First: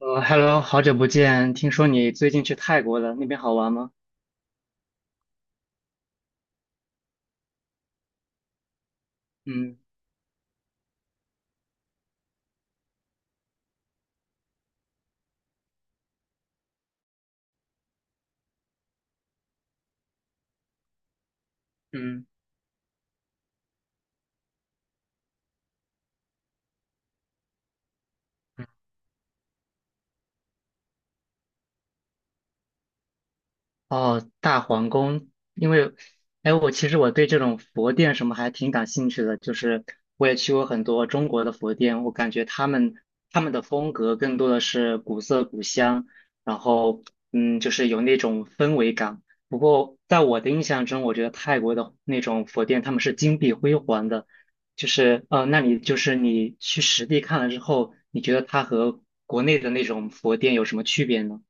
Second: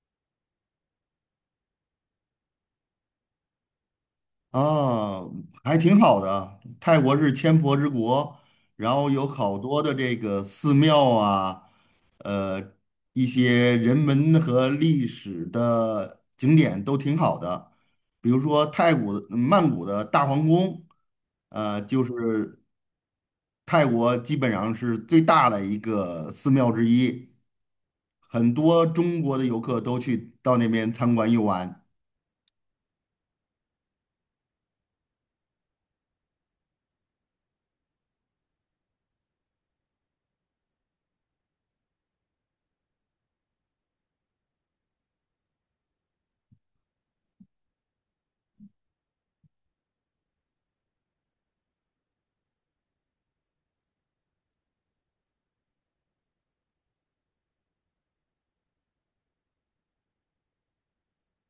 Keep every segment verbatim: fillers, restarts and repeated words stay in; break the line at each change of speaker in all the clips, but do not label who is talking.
呃，Hello，好久不见，听说你最近去泰国了，那边好玩吗？
啊，还挺好的。泰国是千佛之国，然后有好
嗯
多的这个寺庙啊，呃，一些人文和历史的景点都挺好的。比如说泰国曼谷的大皇宫，呃，就
嗯。
是泰国基本上是最大的一个寺庙之一，很多中国的游客都去到那边参观游玩。
哦，大皇宫。因为，哎，我其实我对这种佛殿什么还挺感兴趣的。就是我也去过很多中国的佛殿，我感觉他们他们的风格更多的是古色古香，然后嗯，就是有那种氛围感。不过在我的印象中，我觉得泰国的那种佛殿他们是金碧辉煌的。就是呃，那你就是你去实地看了之后，你觉得它和国内的那种佛殿有什么区别呢？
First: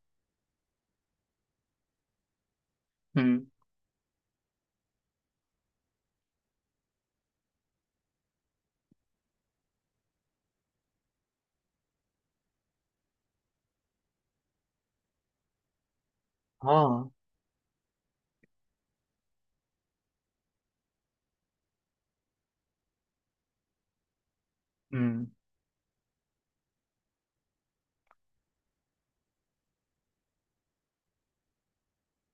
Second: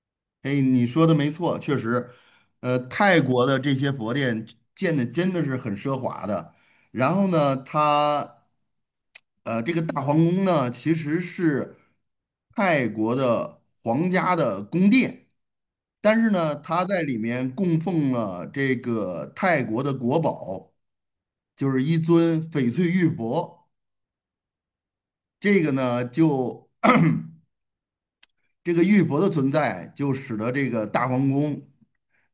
哎，你说的没错，确实，呃，泰国
嗯
的这些佛殿建的真的是很奢华的。然后呢，它，呃，这个大皇宫呢，其实是泰国的皇家的宫殿，但是呢，它在
哦，
里面供奉了这个泰国的国宝，就是一尊翡翠玉佛。
嗯，
这个呢，就这个玉佛的存在，就使得这个大皇宫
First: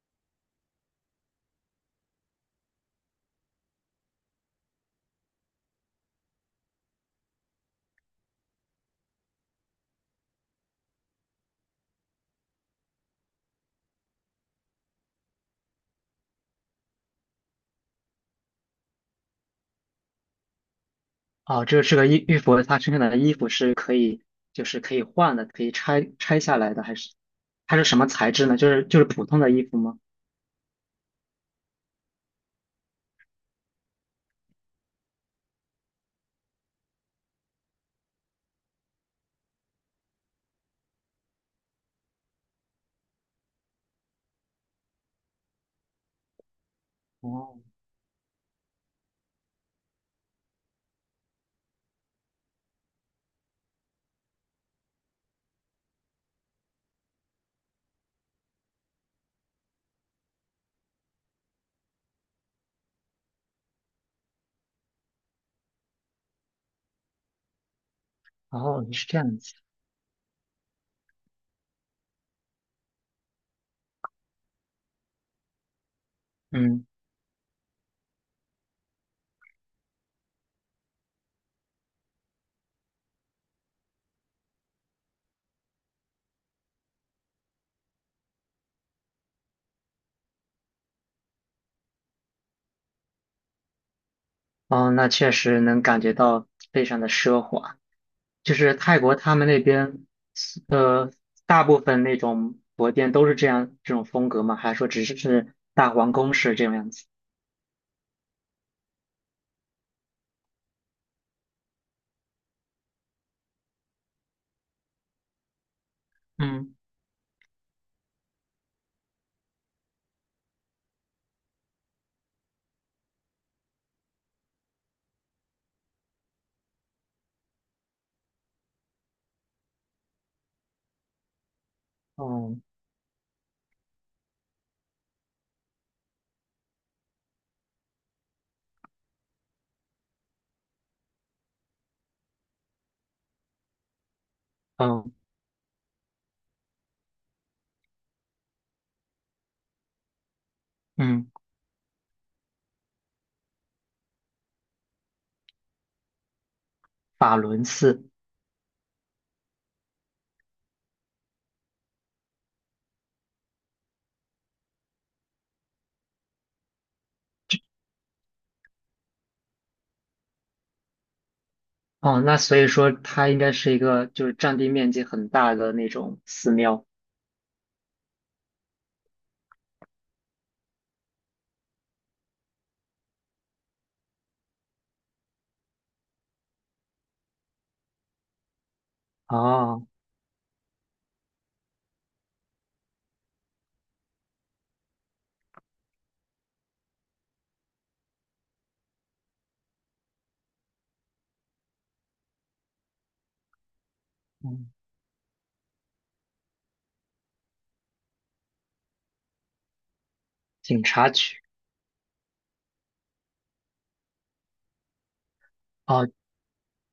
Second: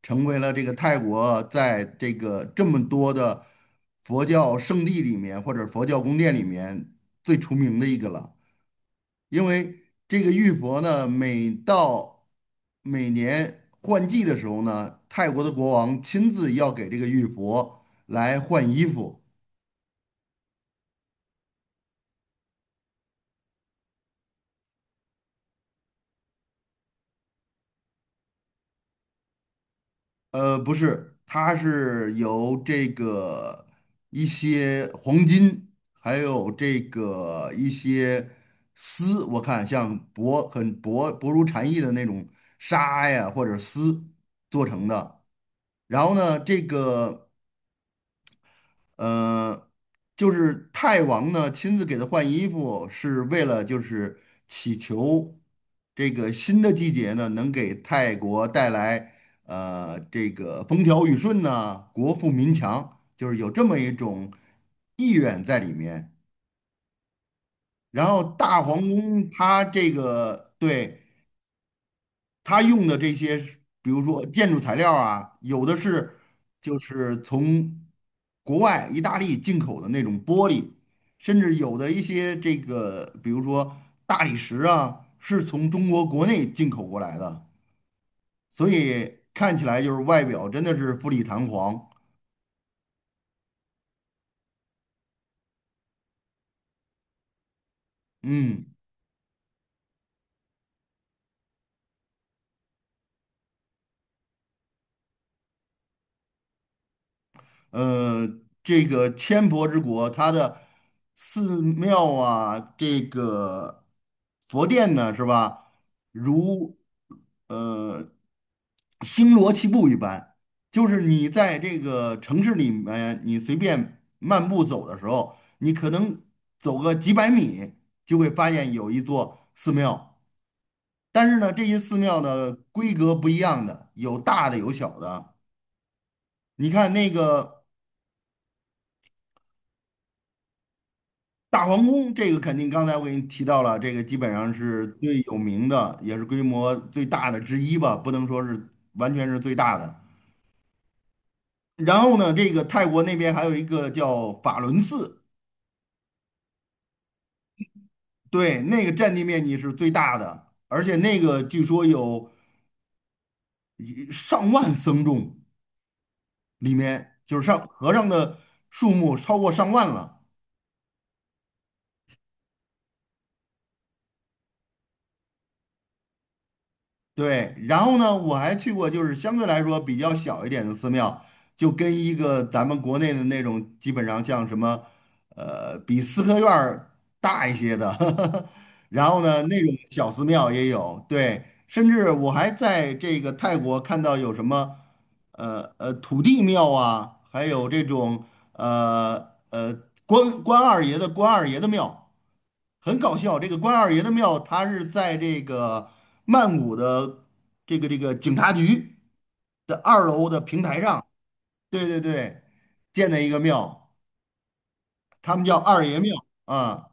成为了这个泰国在这个这么多的佛教圣地里面，或者佛教宫殿里面最出名的一个了。因为这个玉佛呢，每到每年换季的时候呢，泰国的国王亲自要给这个玉佛来换衣服。
哦，这是这个玉玉佛，它身上的衣服是可以，就是可以换的，可以拆拆下来的，还是它是什么材质呢？就是就是普通的衣服吗？
呃，不是，它是由这个一些黄金，还有这个一些丝，我看像薄很薄薄如蝉翼的那种纱呀，或者丝做成的。然后呢，这个。
哦，
呃，就是泰王呢亲自给他换衣服，是为了就是祈求这个新的季节呢能给泰国带来呃这个风调雨顺呐、国富民强，就是有这么一种意愿在里面。然后大皇
哦，是这
宫
样子。
它这个对。他用的这些，比如说建筑材料啊，有的是就
嗯，
是从国外意大利进口的那种玻璃，甚至有的一些这个，比如说大理石啊，是从中国国内进口过来的，所以看起来就是外表真的是富丽堂皇，
哦，那确实能感觉到非常的奢华。就
嗯。
是泰国他们那边，呃，大部分那种佛殿都是这样这种风格吗？还是说只是是大皇宫式这种样子？
呃，这个千佛之国，它的寺庙啊，这个佛殿呢，是吧？
嗯
如呃星罗棋布一般，就是你在这个城市里面，你随便漫步走的时候，你可能走个几百米，就会发现有一座寺庙。但是呢，这些寺庙呢，
哦，
规格不一样的，有大的有小的。你看那个。大皇宫这个肯定刚才我给你提到了，这个基本上是
嗯
最有名的，也是规模最大的之一吧，不能说是完全是最大的。
嗯，
然后呢，这个泰国那边还有一个叫法伦寺，
法轮寺。
对，那个占地面积是最大的，而且那个据说有一上万僧众，里面就是上和尚的数目超过上万了。
哦，那所以说它应该是一个就是占地面积很大的那种寺庙。
对，然后呢，我还去过就是相对来说比较小一点的寺庙，就跟一个咱们国内的那种基本上像什么，呃，比四合院儿大一些的，然后呢，那种
哦，
小寺庙也有，对，甚至我还在这个泰国看到有什么，呃呃土地庙啊，还有这种呃呃关关二爷的关二爷的庙。很搞笑。这个关二爷的庙，它
嗯
是在这个曼谷的这个这个警察局的二楼的平
警
台上，
察局。
对对对，建的一个庙，他们叫二爷
哦，
庙啊。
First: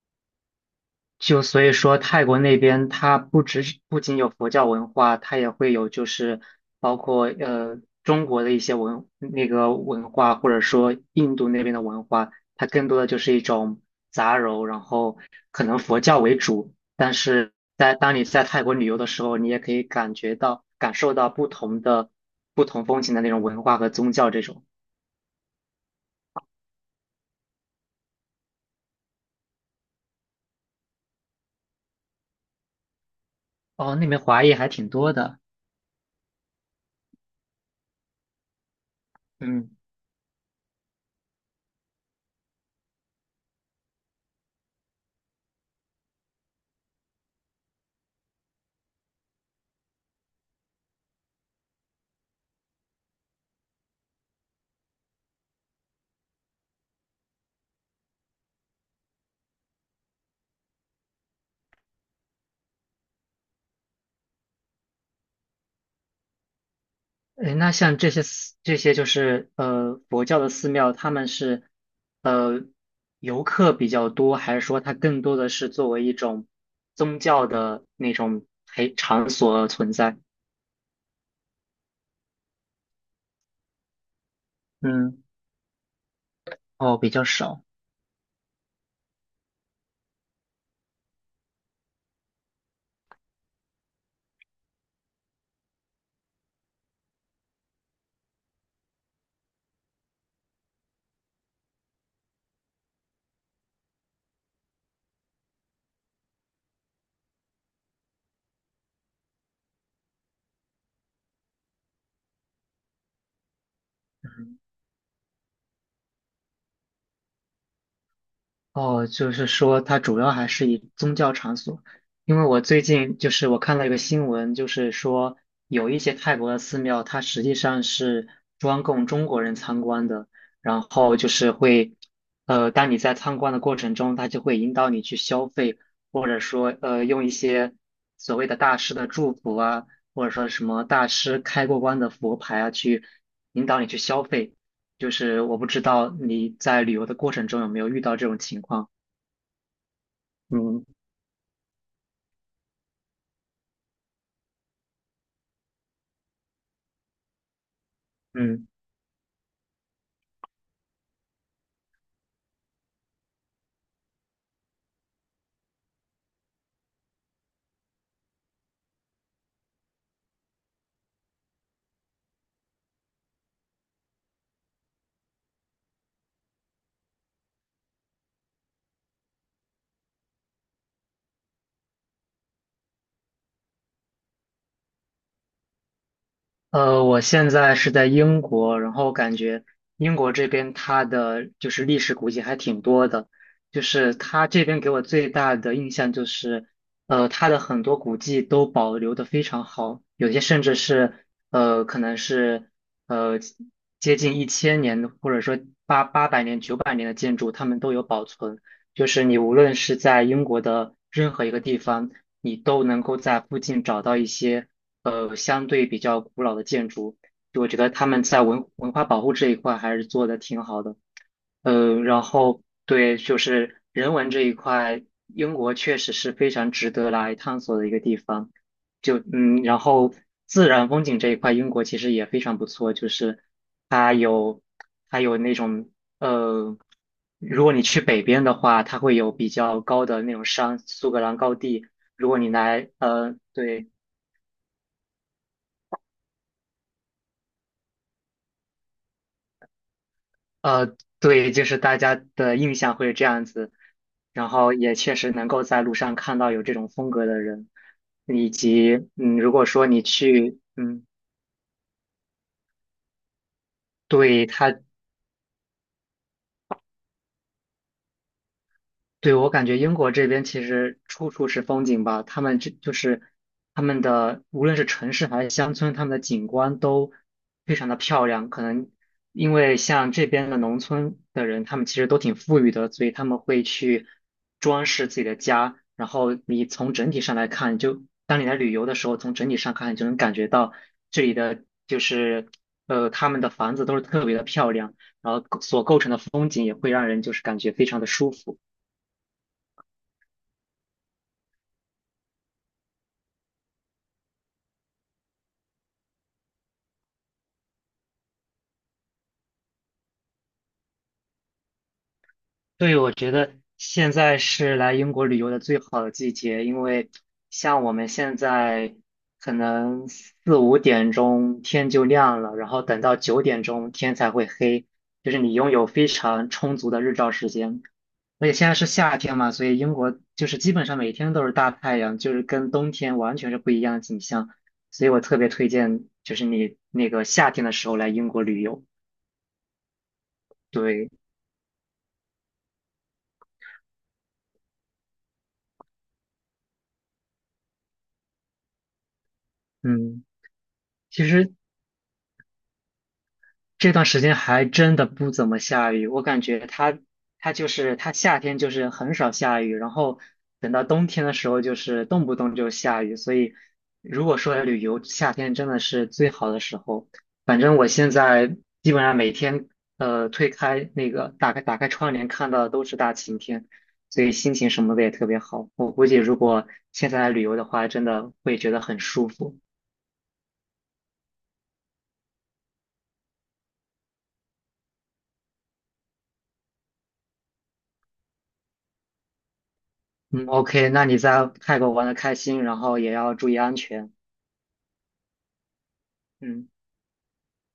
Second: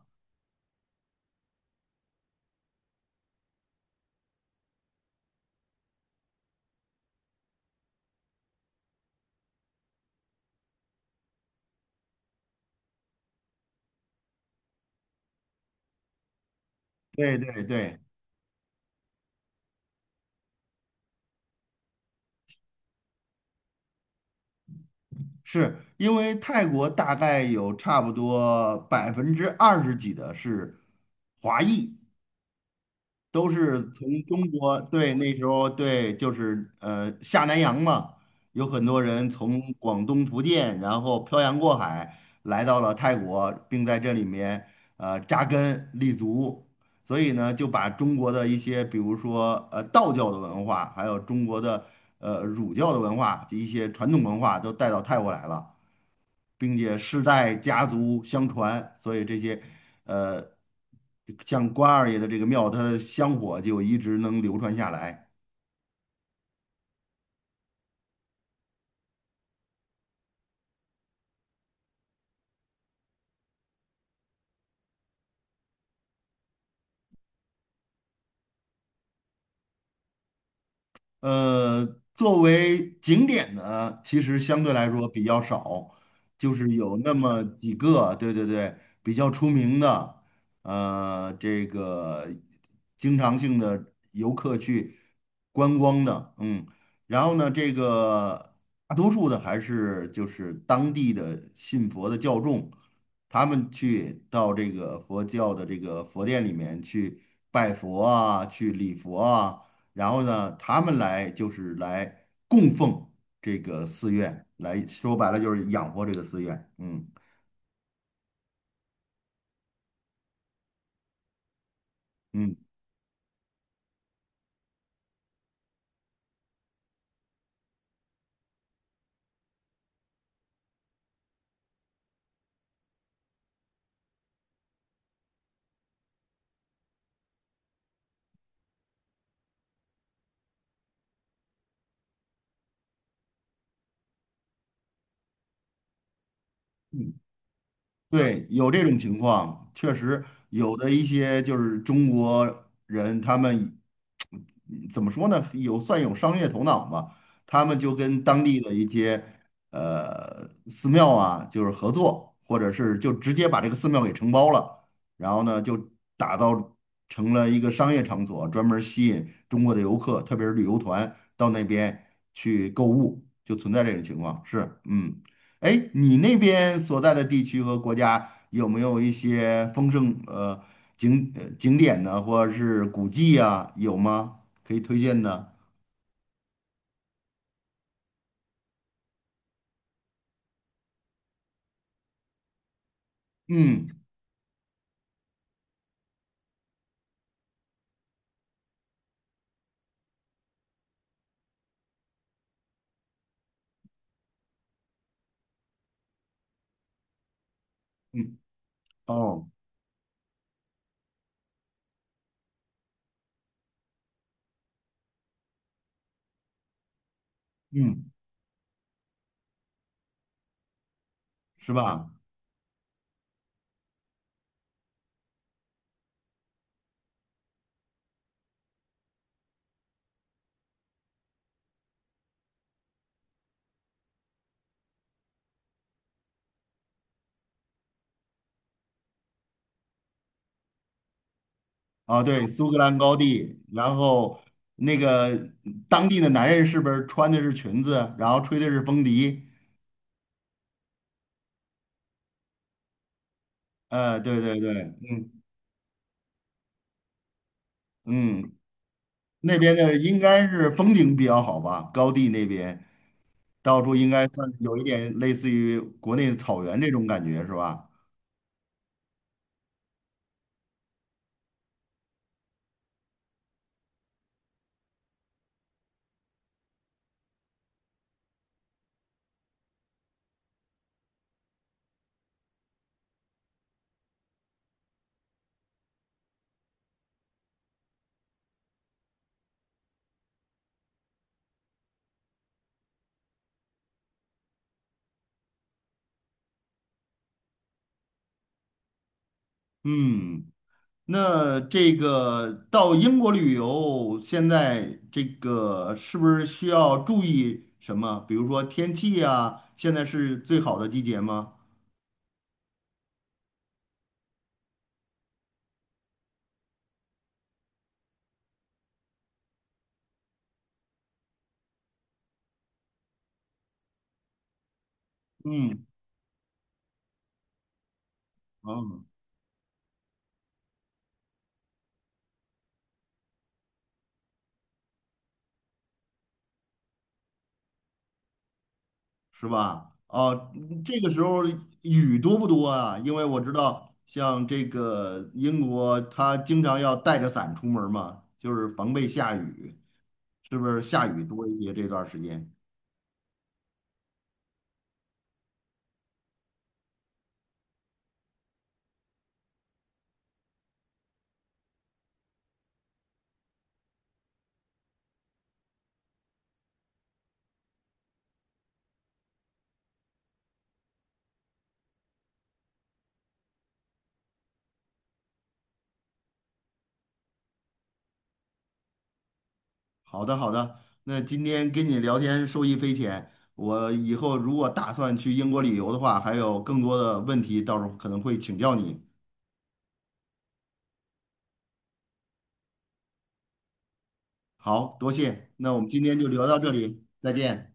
就所以说，泰国那边它不只是不仅有佛教文化，它也会有就是包括呃中国的一些文那个文化，或者说印度那边的文化。它更多的就是一种杂糅，然后可能佛教为主，但
对
是
对
在
对，
当你在泰国旅游的时候，你也可以感觉到感受到不同的不同风情的那种文化和宗教这种。
是因为泰国大概有差不多百分之二十几的是华裔，都是
哦，那
从
边
中
华裔还
国，
挺
对，
多
那
的，
时候对，就是呃下南洋嘛，有很多人从
嗯。
广东、福建，然后漂洋过海来到了泰国，并在这里面呃扎根立足，所以呢，就把中国的一些，比如说呃道教的文化，还有中国的呃儒教的文化，一些传统文化都带到泰国来了。并且世代家族相传，所以这些呃，像关二爷的这个庙，它的香火就一直能流传下来。
哎，那像这些寺这些就是呃佛教的寺庙，他们是呃游客比较多，还是说它更多的是作为一种宗教的那种陪场所存在？
呃，作为景点呢，其实相对来说比
嗯，
较少，就是有
哦，比
那
较
么
少。
几个，对对对，比较出名的，呃，这个经常性的游客去观光的，嗯，然后呢，这个大多数的还是就是当地的信佛的教众，他们去到这个佛教的这个佛殿里面去拜佛啊，去礼佛啊。然后呢，他们来就是来供奉这个寺院，来说白了就是养活这个寺院。嗯
哦，就是说它主要还是以宗教场所。因为
嗯。
我最近就是我看了一个新闻，就是说有一些泰国的寺庙，它实际上是专供中国人参观的，然后就是会，呃，当你在参观的过程中，它就会引导你去消费，或者说呃用一些所谓的大师的祝福啊，或者说什么大师开过光的佛牌啊，去引导你去消费。就是我不知道你在旅游
嗯。
的过程中有没有遇到这种
对，
情
有这
况。
种情况，确实有
嗯
的一些就是中国人，他们嗯怎么说呢，有算有商业头脑嘛，他们就跟当地
嗯。
的一些呃寺庙啊，就是合作，或者是就直接把这个寺庙给承包了，然后呢就打造成了一个商业场所，专门儿吸引中国的游客，特别是旅游团到那边去购物，就存在这种情况，是，嗯。哎，你那边所在的地区和国家有没有一些丰盛呃景呃景点呢，或者是古迹啊，有吗？可以推荐的？
呃，我现在是在英国，然后感觉英国这边它的就是历史古迹还挺多的。就
嗯
是它这边给我最大的印象就是，呃，它的很多古迹都保留的非常好，有些甚至是呃，可能是呃接近一千年的，或者说八八百年、九百年的建筑，它们都有保
嗯，
存。就是你
哦，
无论是在英国的任何一个地方，你都能够在附近找到一些。呃相对比较古老的建筑，就我觉得他
嗯，
们在文文化保护这一块还是做的挺好的。
是
呃，
吧？
然后对，就是人文这一块，英国确实是非常值得来探索的一个地方。就嗯，然后自然风景这一块，英国其实也非常不错，就是它有它有那种呃，如果你去北边的话，它会有比较高的那种山，苏格兰高地。
啊，
如果
对，
你
苏格
来
兰高
呃，
地，
对，
然后那个当地的男人是不是穿的是裙子，然后吹的是风笛？
呃，对，就是大家的印象会这样子，
呃，对
然
对对，
后也确
嗯
实能够在路上看到有这种风格的人。以
嗯，
及嗯，如
那
果
边
说
的
你
应该
去，
是风
嗯，
景比较好吧，高地那边。到处应该
对，
算是有
他
一点类似于国内的草原这种感觉，是吧？
对，我感觉英国这边其实处处是风景吧。他们这就是他们的无论是城市还是乡村，他们的景观都非常的漂亮。可能因为像这边的农村的人，他们其实都挺富裕的，所以他们会去装饰自己的家。然后你从整体上来看，就当你来旅游的时候，从整体上看，你就能感觉到这里的就是呃他们的房子都是特别的漂亮，然后所构成的风景也会让人就是感觉非常的舒服。
嗯，那这个到英国旅游，现在这个是不是需要注意什么？比如说天气啊，现在是最好的季节吗？
对，我觉得现在是来英国旅游的最好的季节。因为像我们现在可能四五点钟天就亮了，然后等到九点钟天才会黑，就是你拥
嗯
有非常充足的日照时间。而且现在是
嗯，
夏天嘛，所以英国就是基本上每天都是大太阳，就是跟冬天完全是不一样的景象。所以我特别推荐，就是你那个夏天的时候来英国旅游。
是吧？哦，这个
对，
时候雨多不多啊？因为我知道，像这个英国，它经常要带着伞出门嘛，就是防备下雨。
嗯。
是不是下雨
其
多
实
一些这段时间？
这段时间还真的不怎么下雨。我感觉它它就是它夏天就是很少下雨，然后等到冬天的时候就是动不动就下雨，所以如果说旅游，夏天真的是最好的时候。反正我现在基本上每天呃推开那个打开打开窗帘看到的都是大晴天，所以心情什么的也特别好。我估计如果现在来旅游的话，真的会觉得很舒服。
好的，好的，那今天跟你聊天受益匪浅，我以后如果打算去英国旅游的话，还有更多的问题，到时候可能会请教你。
嗯，OK，那你在泰国玩的开心，然后也要注意安全。
好，多谢，那我们今天就聊到
嗯
这里，再见。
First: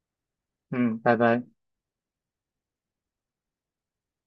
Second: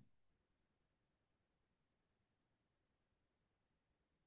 嗯，拜拜。